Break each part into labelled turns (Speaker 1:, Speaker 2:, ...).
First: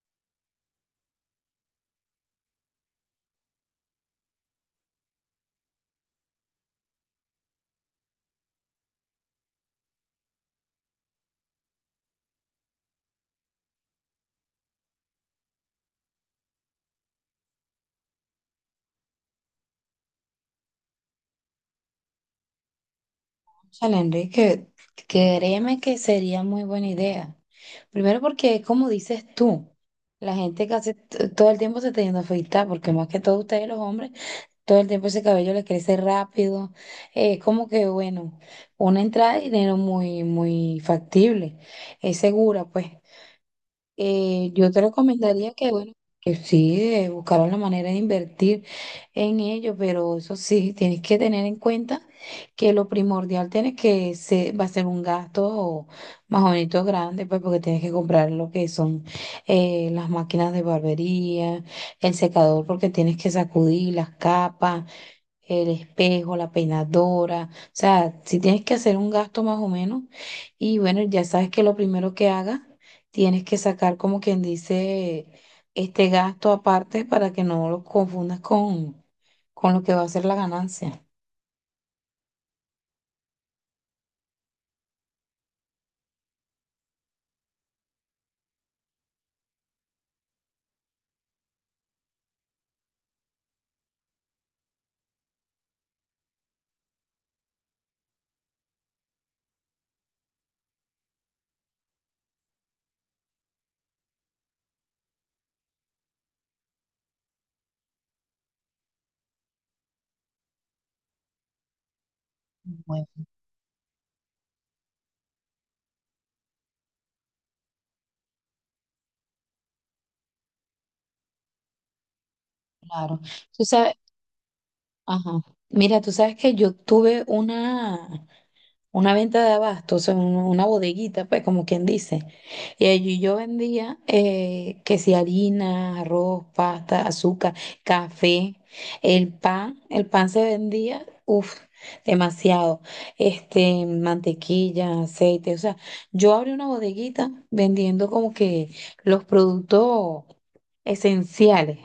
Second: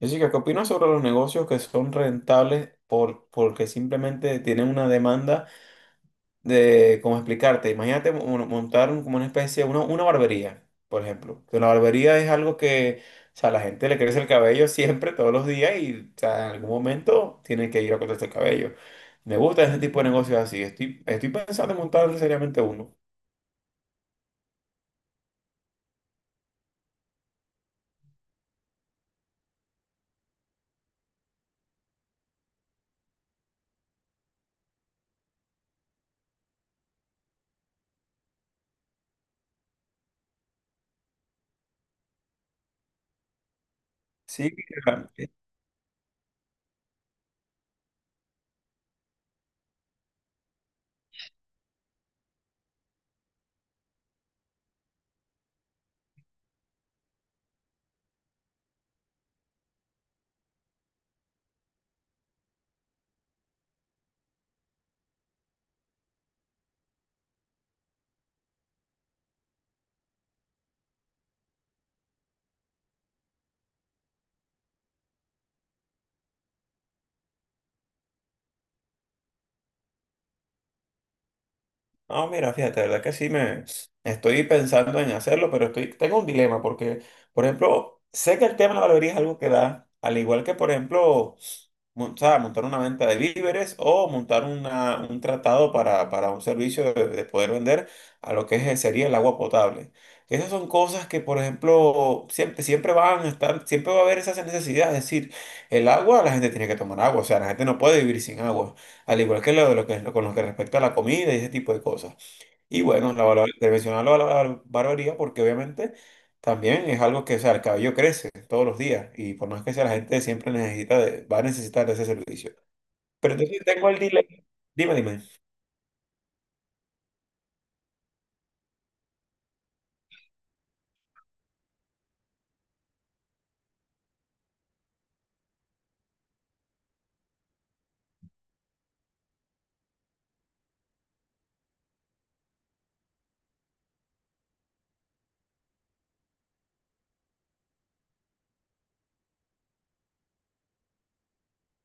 Speaker 1: Jessica, ¿qué opinas sobre los negocios que son rentables porque simplemente tienen una demanda de, cómo explicarte, imagínate montar como una especie, una barbería, por ejemplo, que la barbería es algo que, o sea, la gente le crece el cabello siempre, todos los días y, o sea, en algún momento tienen que ir a cortarse el cabello. Me gusta ese tipo de negocios así, estoy pensando en montar seriamente uno.
Speaker 2: Chale, Enrique, créeme que sería muy buena idea. Primero porque, como dices tú, la gente casi todo el tiempo se teniendo a afeitar, porque más que todo ustedes los hombres, todo el tiempo ese cabello le crece rápido. Es como que, bueno, una entrada de dinero muy, muy factible, es segura, pues
Speaker 1: Sí.
Speaker 2: yo te recomendaría que, bueno, que sí, buscaran la manera de invertir en ello, pero eso sí, tienes que tener en cuenta que lo primordial tiene que se, va a ser un gasto más o menos grande, pues porque tienes que comprar lo que son las máquinas de barbería, el secador porque tienes que sacudir las capas, el espejo, la peinadora, o sea, si tienes que hacer un gasto más o menos, y bueno, ya sabes que lo primero que hagas, tienes que sacar, como quien dice, este gasto aparte para que no lo confundas con lo que va a ser la ganancia.
Speaker 1: No, mira, fíjate, la verdad que sí me estoy pensando en hacerlo, pero estoy, tengo un dilema porque, por ejemplo, sé que el tema de la barbería es algo que da, al igual que, por ejemplo, o sea, montar una venta de víveres o montar una, un tratado para un servicio de poder vender a lo que sería el agua potable. Esas son cosas que, por ejemplo, siempre van a estar, siempre va a haber esa necesidad. Es decir, el agua, la gente tiene que tomar agua, o sea, la gente no puede vivir sin agua al igual que lo de lo que es lo- con lo que respecta a la comida y ese tipo de cosas. Y
Speaker 2: Bueno,
Speaker 1: bueno, te mencionaba la, barbería porque obviamente también es algo que, o sea, el cabello crece todos los días y por más que sea, la gente siempre necesita va a necesitar de ese servicio.
Speaker 2: claro.
Speaker 1: Pero entonces
Speaker 2: Tú
Speaker 1: tengo
Speaker 2: sabes.
Speaker 1: el dilema, dime, dime.
Speaker 2: Ajá. Mira, tú sabes que yo tuve una venta de abasto, o sea, una bodeguita, pues, como quien dice. Y allí yo vendía, que si harina, arroz, pasta, azúcar, café, el pan se vendía, uff, demasiado. Este, mantequilla, aceite, o sea, yo abrí una bodeguita vendiendo como que los productos esenciales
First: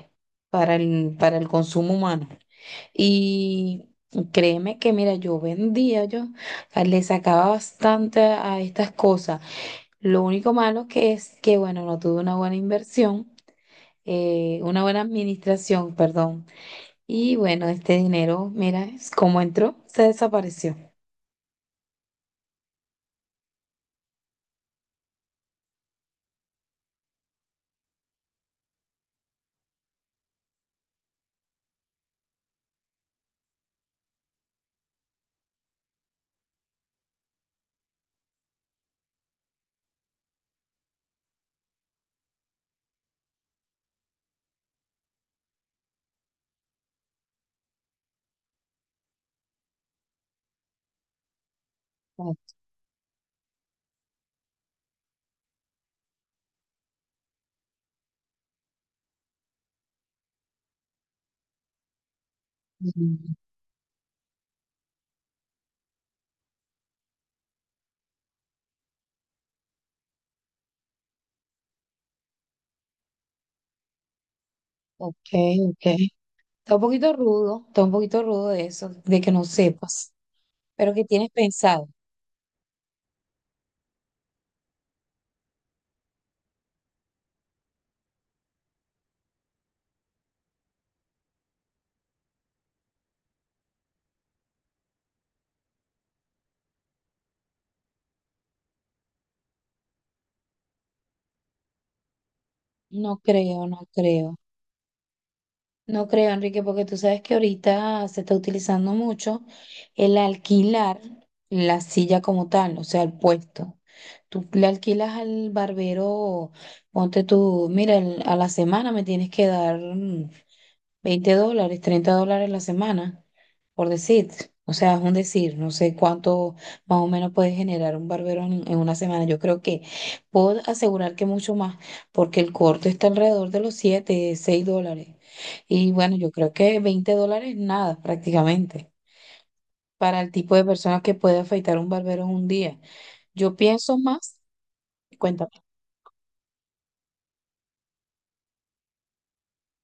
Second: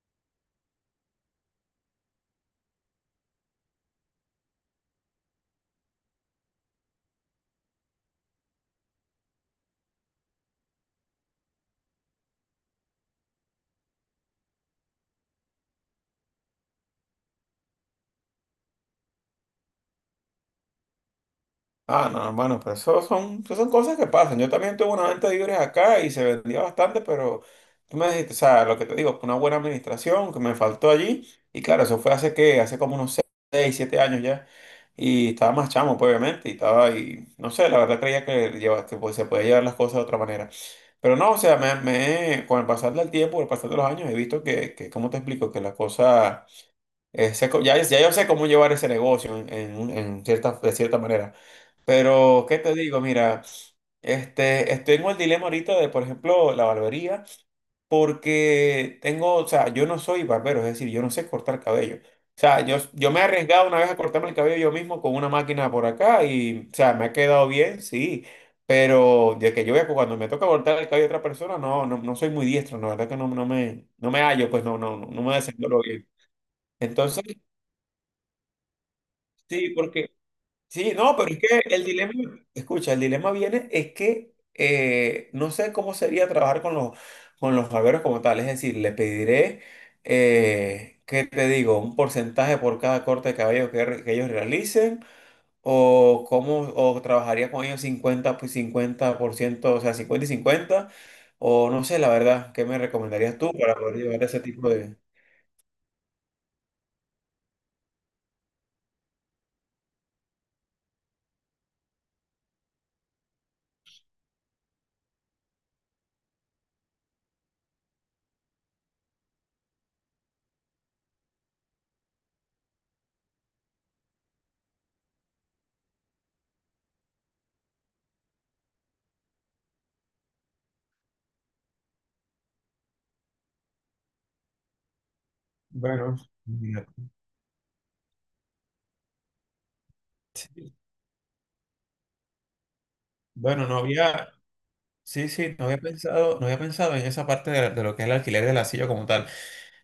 Speaker 2: para el consumo humano. Y créeme que, mira, yo vendía, le sacaba bastante a estas cosas. Lo único malo que es que, bueno, no tuve una buena inversión, una buena administración, perdón. Y bueno, este dinero, mira, es como entró, se desapareció.
Speaker 1: Ah, no, hermano, pero eso son cosas que pasan. Yo también tuve una venta de libros acá y se vendía bastante, pero tú me dijiste, o sea, lo que te digo, fue una buena administración que me faltó allí. Y claro, eso fue hace como unos 6, 7 años ya. Y estaba más chamo, pues, obviamente, y estaba ahí, no sé, la verdad creía que pues, se podía llevar las cosas de otra manera. Pero no, o sea, con el pasar del tiempo, con el pasar de los años, he visto que ¿cómo te explico? Que las cosas, ya yo sé cómo llevar ese negocio en cierta, de cierta manera.
Speaker 2: Ok,
Speaker 1: Pero, ¿qué te digo? Mira, este, estoy en el dilema ahorita de, por ejemplo, la barbería, porque tengo, o sea, yo no soy barbero, es decir, yo no sé cortar cabello. O sea, yo me he arriesgado una vez a cortarme el cabello yo mismo con una máquina por acá y, o sea, me ha quedado bien, sí, pero de que yo vea que cuando me toca cortar el cabello a otra persona, no, no, no soy muy diestro, la verdad que no, no me hallo, pues no, no, no
Speaker 2: ok.
Speaker 1: no me desenvuelvo
Speaker 2: Ok.
Speaker 1: bien.
Speaker 2: Está un poquito
Speaker 1: Entonces,
Speaker 2: rudo, está un poquito rudo de eso, de que no
Speaker 1: sí, porque...
Speaker 2: sepas. ¿Pero
Speaker 1: Sí,
Speaker 2: que
Speaker 1: no,
Speaker 2: tienes
Speaker 1: pero es que el
Speaker 2: pensado?
Speaker 1: dilema, escucha, el dilema viene es que no sé cómo sería trabajar con con los barberos como tal, es decir, le pediré, ¿qué te digo? Un porcentaje por cada corte de cabello que ellos realicen, o cómo, o trabajaría con ellos 50 pues 50%, o sea, 50 y 50 o no sé, la verdad, ¿qué me
Speaker 2: No
Speaker 1: recomendarías tú
Speaker 2: creo,
Speaker 1: para
Speaker 2: no
Speaker 1: poder llevar
Speaker 2: creo.
Speaker 1: ese tipo de...
Speaker 2: No creo, Enrique, porque tú sabes que ahorita se está utilizando mucho el alquilar la silla como tal, o sea, el puesto. Tú le alquilas al barbero, ponte tú, mira, a la semana me tienes que dar, veinte dólares, $30 la semana, por decir. O sea, es un decir, no sé cuánto más o menos puede generar un barbero en una semana. Yo creo que puedo asegurar que mucho más, porque el corte está alrededor de los 7, $6. Y bueno,
Speaker 1: Bueno,
Speaker 2: yo creo que
Speaker 1: de-
Speaker 2: $20, nada prácticamente para el tipo de personas que puede afeitar un barbero en un día. Yo
Speaker 1: bueno, no
Speaker 2: pienso
Speaker 1: había,
Speaker 2: más,
Speaker 1: sí,
Speaker 2: cuéntame
Speaker 1: sí, no había pensado en esa parte de lo que es el alquiler de la silla como tal.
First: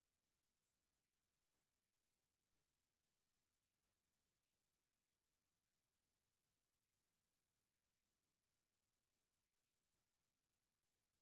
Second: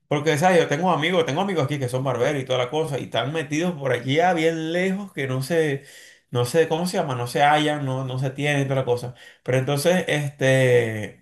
Speaker 1: Porque, ¿sabes? Yo tengo amigos aquí que son barberos y toda la cosa, y están metidos por aquí a bien lejos que no sé, ¿cómo se llama? No se hallan, no, no se tienen y toda la cosa. Pero entonces, este.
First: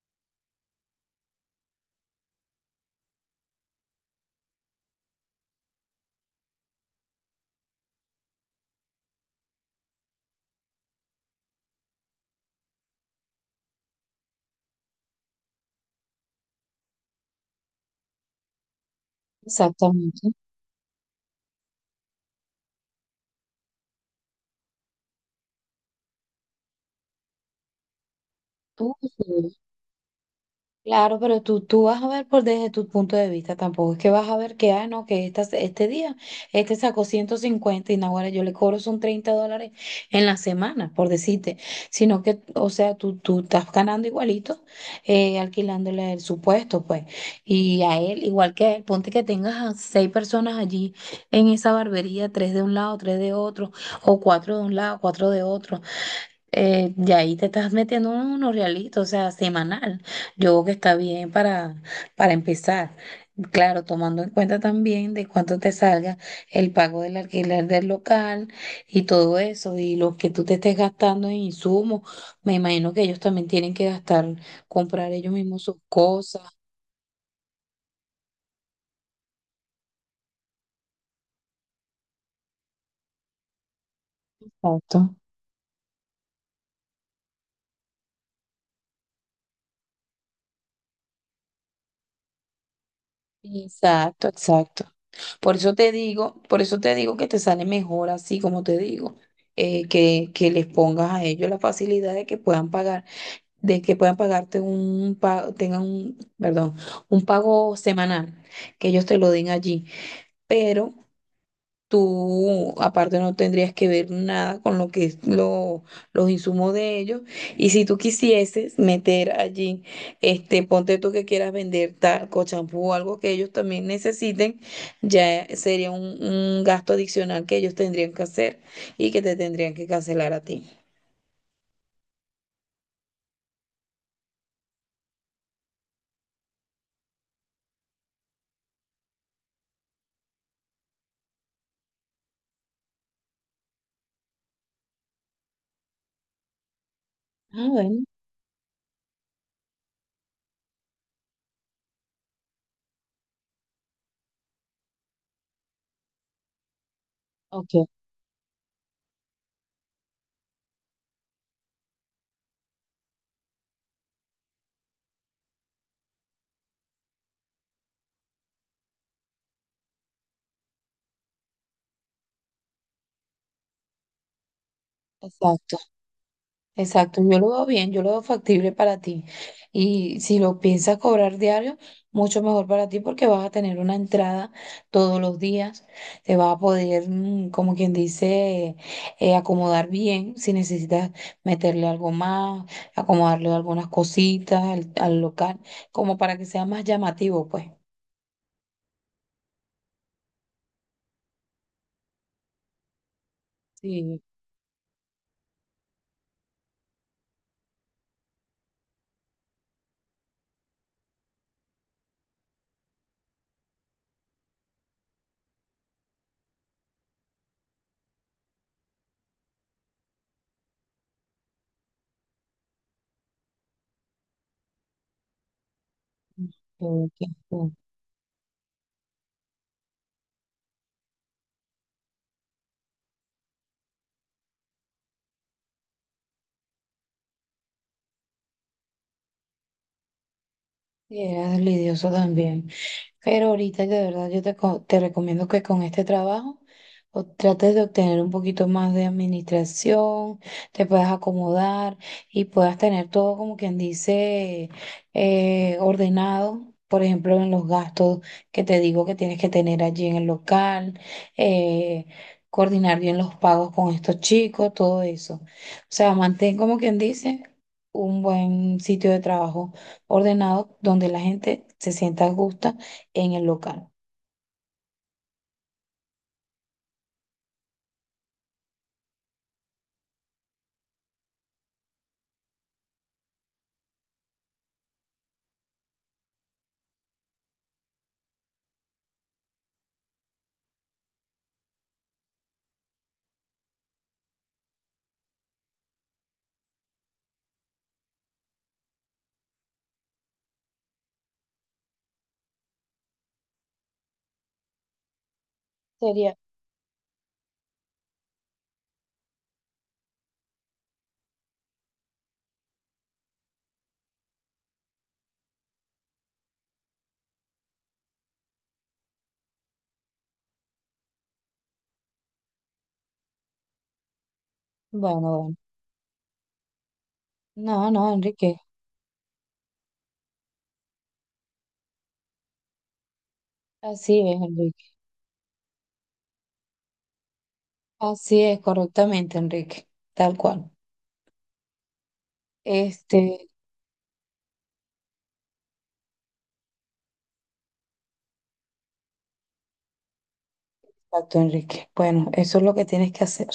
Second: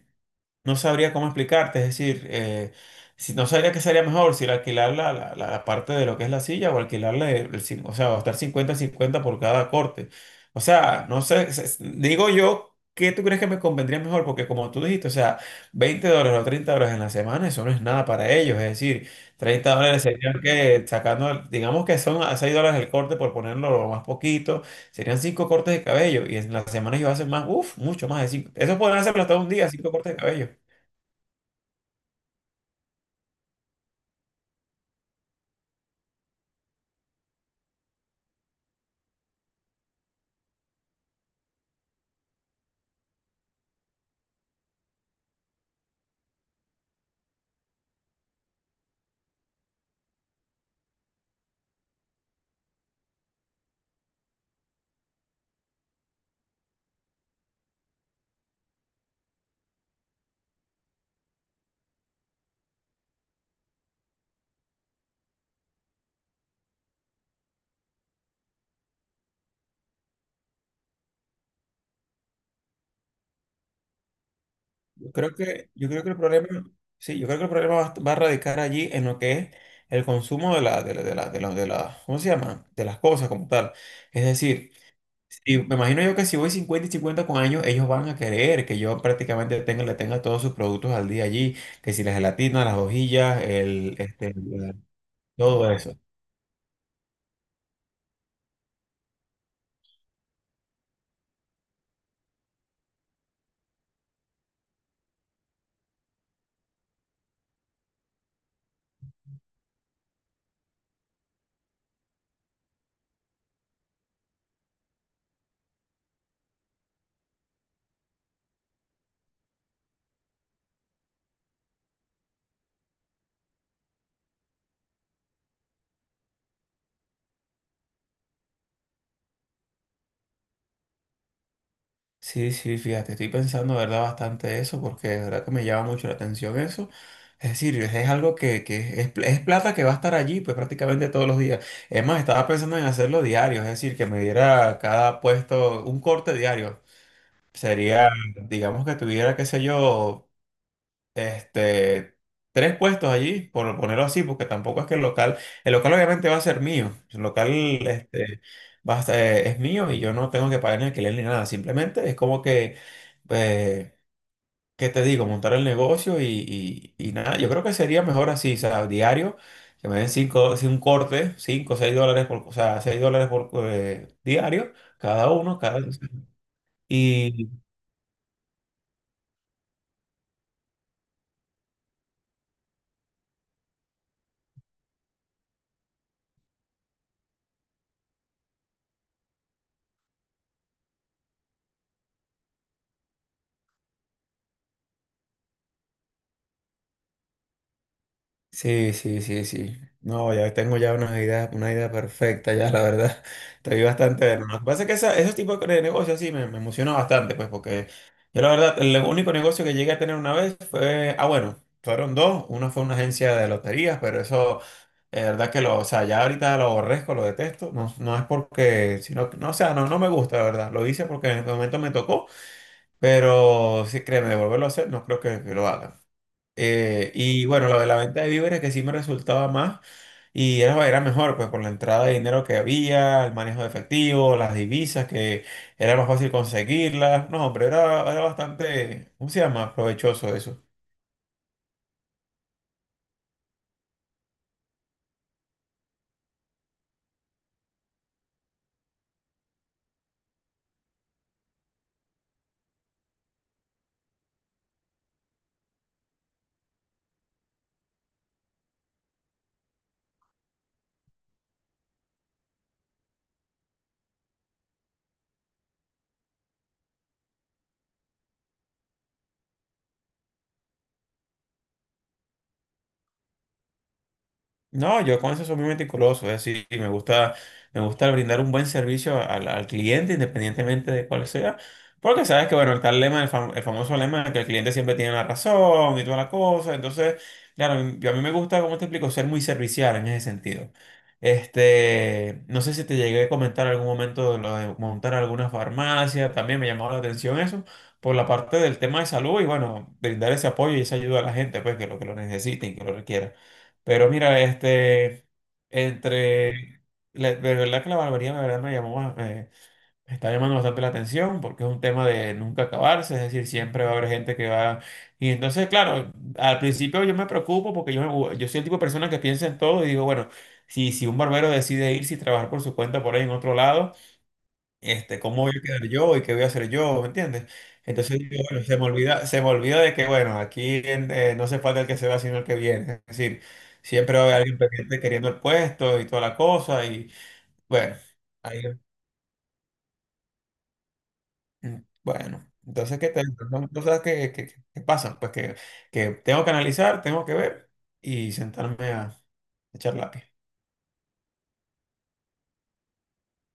Speaker 1: No sabría cómo explicarte, es decir, si, no sabría qué sería mejor, si el alquilar la parte de lo que es la silla o alquilarle, o sea, gastar cincuenta cincuenta por cada corte. O sea, no sé, digo yo, ¿qué tú crees que me convendría mejor? Porque como tú dijiste, o sea, $20 o $30 en la semana, eso no es nada para ellos, es decir, $30
Speaker 2: exactamente.
Speaker 1: serían que sacando, digamos que son a $6 el corte por ponerlo lo más poquito, serían 5 cortes de cabello y en la semana ellos hacen más, uff, mucho más de 5. Eso
Speaker 2: Tú.
Speaker 1: podrían hacerlo hasta un día, 5 cortes de cabello.
Speaker 2: Claro, pero tú vas a ver por desde tu punto de vista, tampoco es que vas a ver que, ah, no, que este día, este sacó 150 y naguará, yo le cobro son $30 en la semana, por decirte, sino que, o sea, tú estás ganando igualito, alquilándole el supuesto, pues, y a él, igual que a él, ponte que tengas a seis personas allí en esa barbería, tres de un lado, tres de otro, o cuatro de un lado, cuatro de otro, y ahí te estás metiendo unos realitos, o sea, semanal. Yo creo que está bien para empezar. Claro, tomando en cuenta también de cuánto te salga el pago del alquiler del local y todo eso, y lo que tú te estés gastando en insumos. Me imagino que ellos también tienen que gastar,
Speaker 1: Yo
Speaker 2: comprar ellos
Speaker 1: creo
Speaker 2: mismos
Speaker 1: que,
Speaker 2: sus
Speaker 1: yo creo que el
Speaker 2: cosas.
Speaker 1: problema, sí, yo creo que el problema va, va a radicar allí en lo que es el consumo de la, ¿cómo se llama? De las cosas como tal. Es decir,
Speaker 2: Exacto.
Speaker 1: si- me imagino yo que si voy 50 y 50 con años, ellos van a querer que yo prácticamente tenga, le tenga todos sus productos al día allí, que si la gelatina, las hojillas, el,
Speaker 2: Exacto,
Speaker 1: este, la-
Speaker 2: exacto. Por
Speaker 1: todo
Speaker 2: eso te
Speaker 1: eso.
Speaker 2: digo, por eso te digo que te sale mejor así como te digo, que les pongas a ellos la facilidad de que puedan pagar, de que puedan pagarte un pago, tengan un, perdón, un pago semanal, que ellos te lo den allí. Pero tú, aparte, no tendrías que ver nada con lo que es lo, los insumos de ellos. Y si tú quisieses meter allí, este, ponte tú que quieras vender talco, champú o algo que ellos también necesiten, ya sería un gasto adicional que ellos tendrían que hacer y que te tendrían que cancelar a ti.
Speaker 1: Sí, sí, fíjate, estoy pensando, ¿verdad? Bastante eso, porque de verdad que me llama mucho la atención eso. Es decir, es algo es plata que va a estar allí, pues prácticamente todos los días. Es más, estaba pensando en hacerlo diario, es decir, que me diera cada puesto un corte diario.
Speaker 2: Ah, bueno,
Speaker 1: Sería, digamos que tuviera, qué sé yo, este, tres puestos allí, por ponerlo así, porque tampoco es que el local obviamente va a ser mío, el local
Speaker 2: ok,
Speaker 1: este, va a es mío y yo no tengo que pagar ni alquiler ni nada, simplemente es como que, eh, ¿qué te digo? Montar el negocio y nada, yo creo que sería mejor así, o sea, diario, que me den cinco, sí, un corte, cinco, seis dólares por, o sea, $6 por diario, cada uno,
Speaker 2: exacto.
Speaker 1: cada...
Speaker 2: Exacto, yo lo veo bien, yo lo veo factible para ti. Y si lo piensas cobrar diario, mucho mejor para ti porque vas a tener una entrada todos los días, te vas a poder, como quien dice, acomodar bien si necesitas meterle algo más, acomodarle algunas cositas al, al local, como para que sea más llamativo, pues.
Speaker 1: Sí, sí, sí, sí. No, ya tengo ya una idea perfecta, ya la verdad. Estoy
Speaker 2: Sí,
Speaker 1: bastante de lo que pasa es que esos tipos de negocios sí me emociona bastante, pues, porque yo la verdad, el único negocio que llegué a tener una vez fue, ah, bueno, fueron dos. Una fue una agencia de loterías, pero eso, la verdad que lo, o sea, ya ahorita lo aborrezco, lo detesto. No, no es porque, sino, que- no, o sea, no, no me gusta, la verdad. Lo hice porque en el momento me tocó, pero sí, créeme, volverlo a hacer, no creo que lo haga.
Speaker 2: ok,
Speaker 1: Y bueno,
Speaker 2: ok.
Speaker 1: lo de la venta de víveres que sí me resultaba más y era mejor, pues por la entrada de dinero que había, el manejo de efectivo, las divisas que era más fácil conseguirlas. No, hombre, era bastante, ¿cómo se llama? Provechoso eso.
Speaker 2: Y era lidioso también. Pero ahorita de verdad yo te, co- te recomiendo que con este trabajo o trates de obtener un poquito más de administración, te puedas acomodar y puedas tener todo, como quien dice, ordenado. Por ejemplo, en los gastos que te digo que tienes que tener allí en el local, eh, coordinar bien los pagos con estos chicos, todo eso. O sea, mantén, como quien dice, un buen sitio de trabajo ordenado donde la gente se sienta justa en el local.
Speaker 1: No, yo con eso soy muy meticuloso, es decir, me gusta brindar un buen servicio al cliente, independientemente de cuál sea, porque sabes que, bueno, está el lema, el famoso lema de que el cliente siempre tiene la razón y toda la cosa, entonces, claro, yo a mí me gusta, como te explico, ser muy servicial en ese sentido. Este, no sé si te llegué a comentar en algún momento de lo de montar alguna farmacia, también me llamó la atención eso, por la parte del tema de salud y, bueno, brindar ese apoyo y esa ayuda a la gente, pues, que lo necesiten, que lo requieran. Pero mira, este,
Speaker 2: Sería.
Speaker 1: entre, la- de verdad que la barbería de verdad me llamó, me está llamando bastante la atención porque es un tema de nunca acabarse, es decir, siempre va a haber gente que va. Y entonces, claro, al principio yo me preocupo porque yo soy el tipo de persona que piensa en todo y digo, bueno, si un barbero decide irse y trabajar por su cuenta por ahí en otro lado,
Speaker 2: Bueno,
Speaker 1: este, cómo voy
Speaker 2: bueno.
Speaker 1: a quedar yo y qué voy a hacer yo, ¿me entiendes?
Speaker 2: No, no,
Speaker 1: Entonces, yo,
Speaker 2: Enrique.
Speaker 1: bueno, se me olvida de que, bueno, aquí no se falta el que se va, sino el que viene. Es decir, siempre
Speaker 2: Así
Speaker 1: va a haber
Speaker 2: es,
Speaker 1: alguien
Speaker 2: Enrique.
Speaker 1: pendiente queriendo el puesto y toda la cosa y, bueno,
Speaker 2: Así es,
Speaker 1: ahí,
Speaker 2: correctamente, Enrique. Tal cual.
Speaker 1: mm, bueno. Entonces, ¿qué tal?
Speaker 2: Este,
Speaker 1: Son cosas que pasan, pues que tengo que analizar, tengo que ver y sentarme a echar lápiz.
Speaker 2: exacto, Enrique. Bueno, eso es lo que tienes que hacer.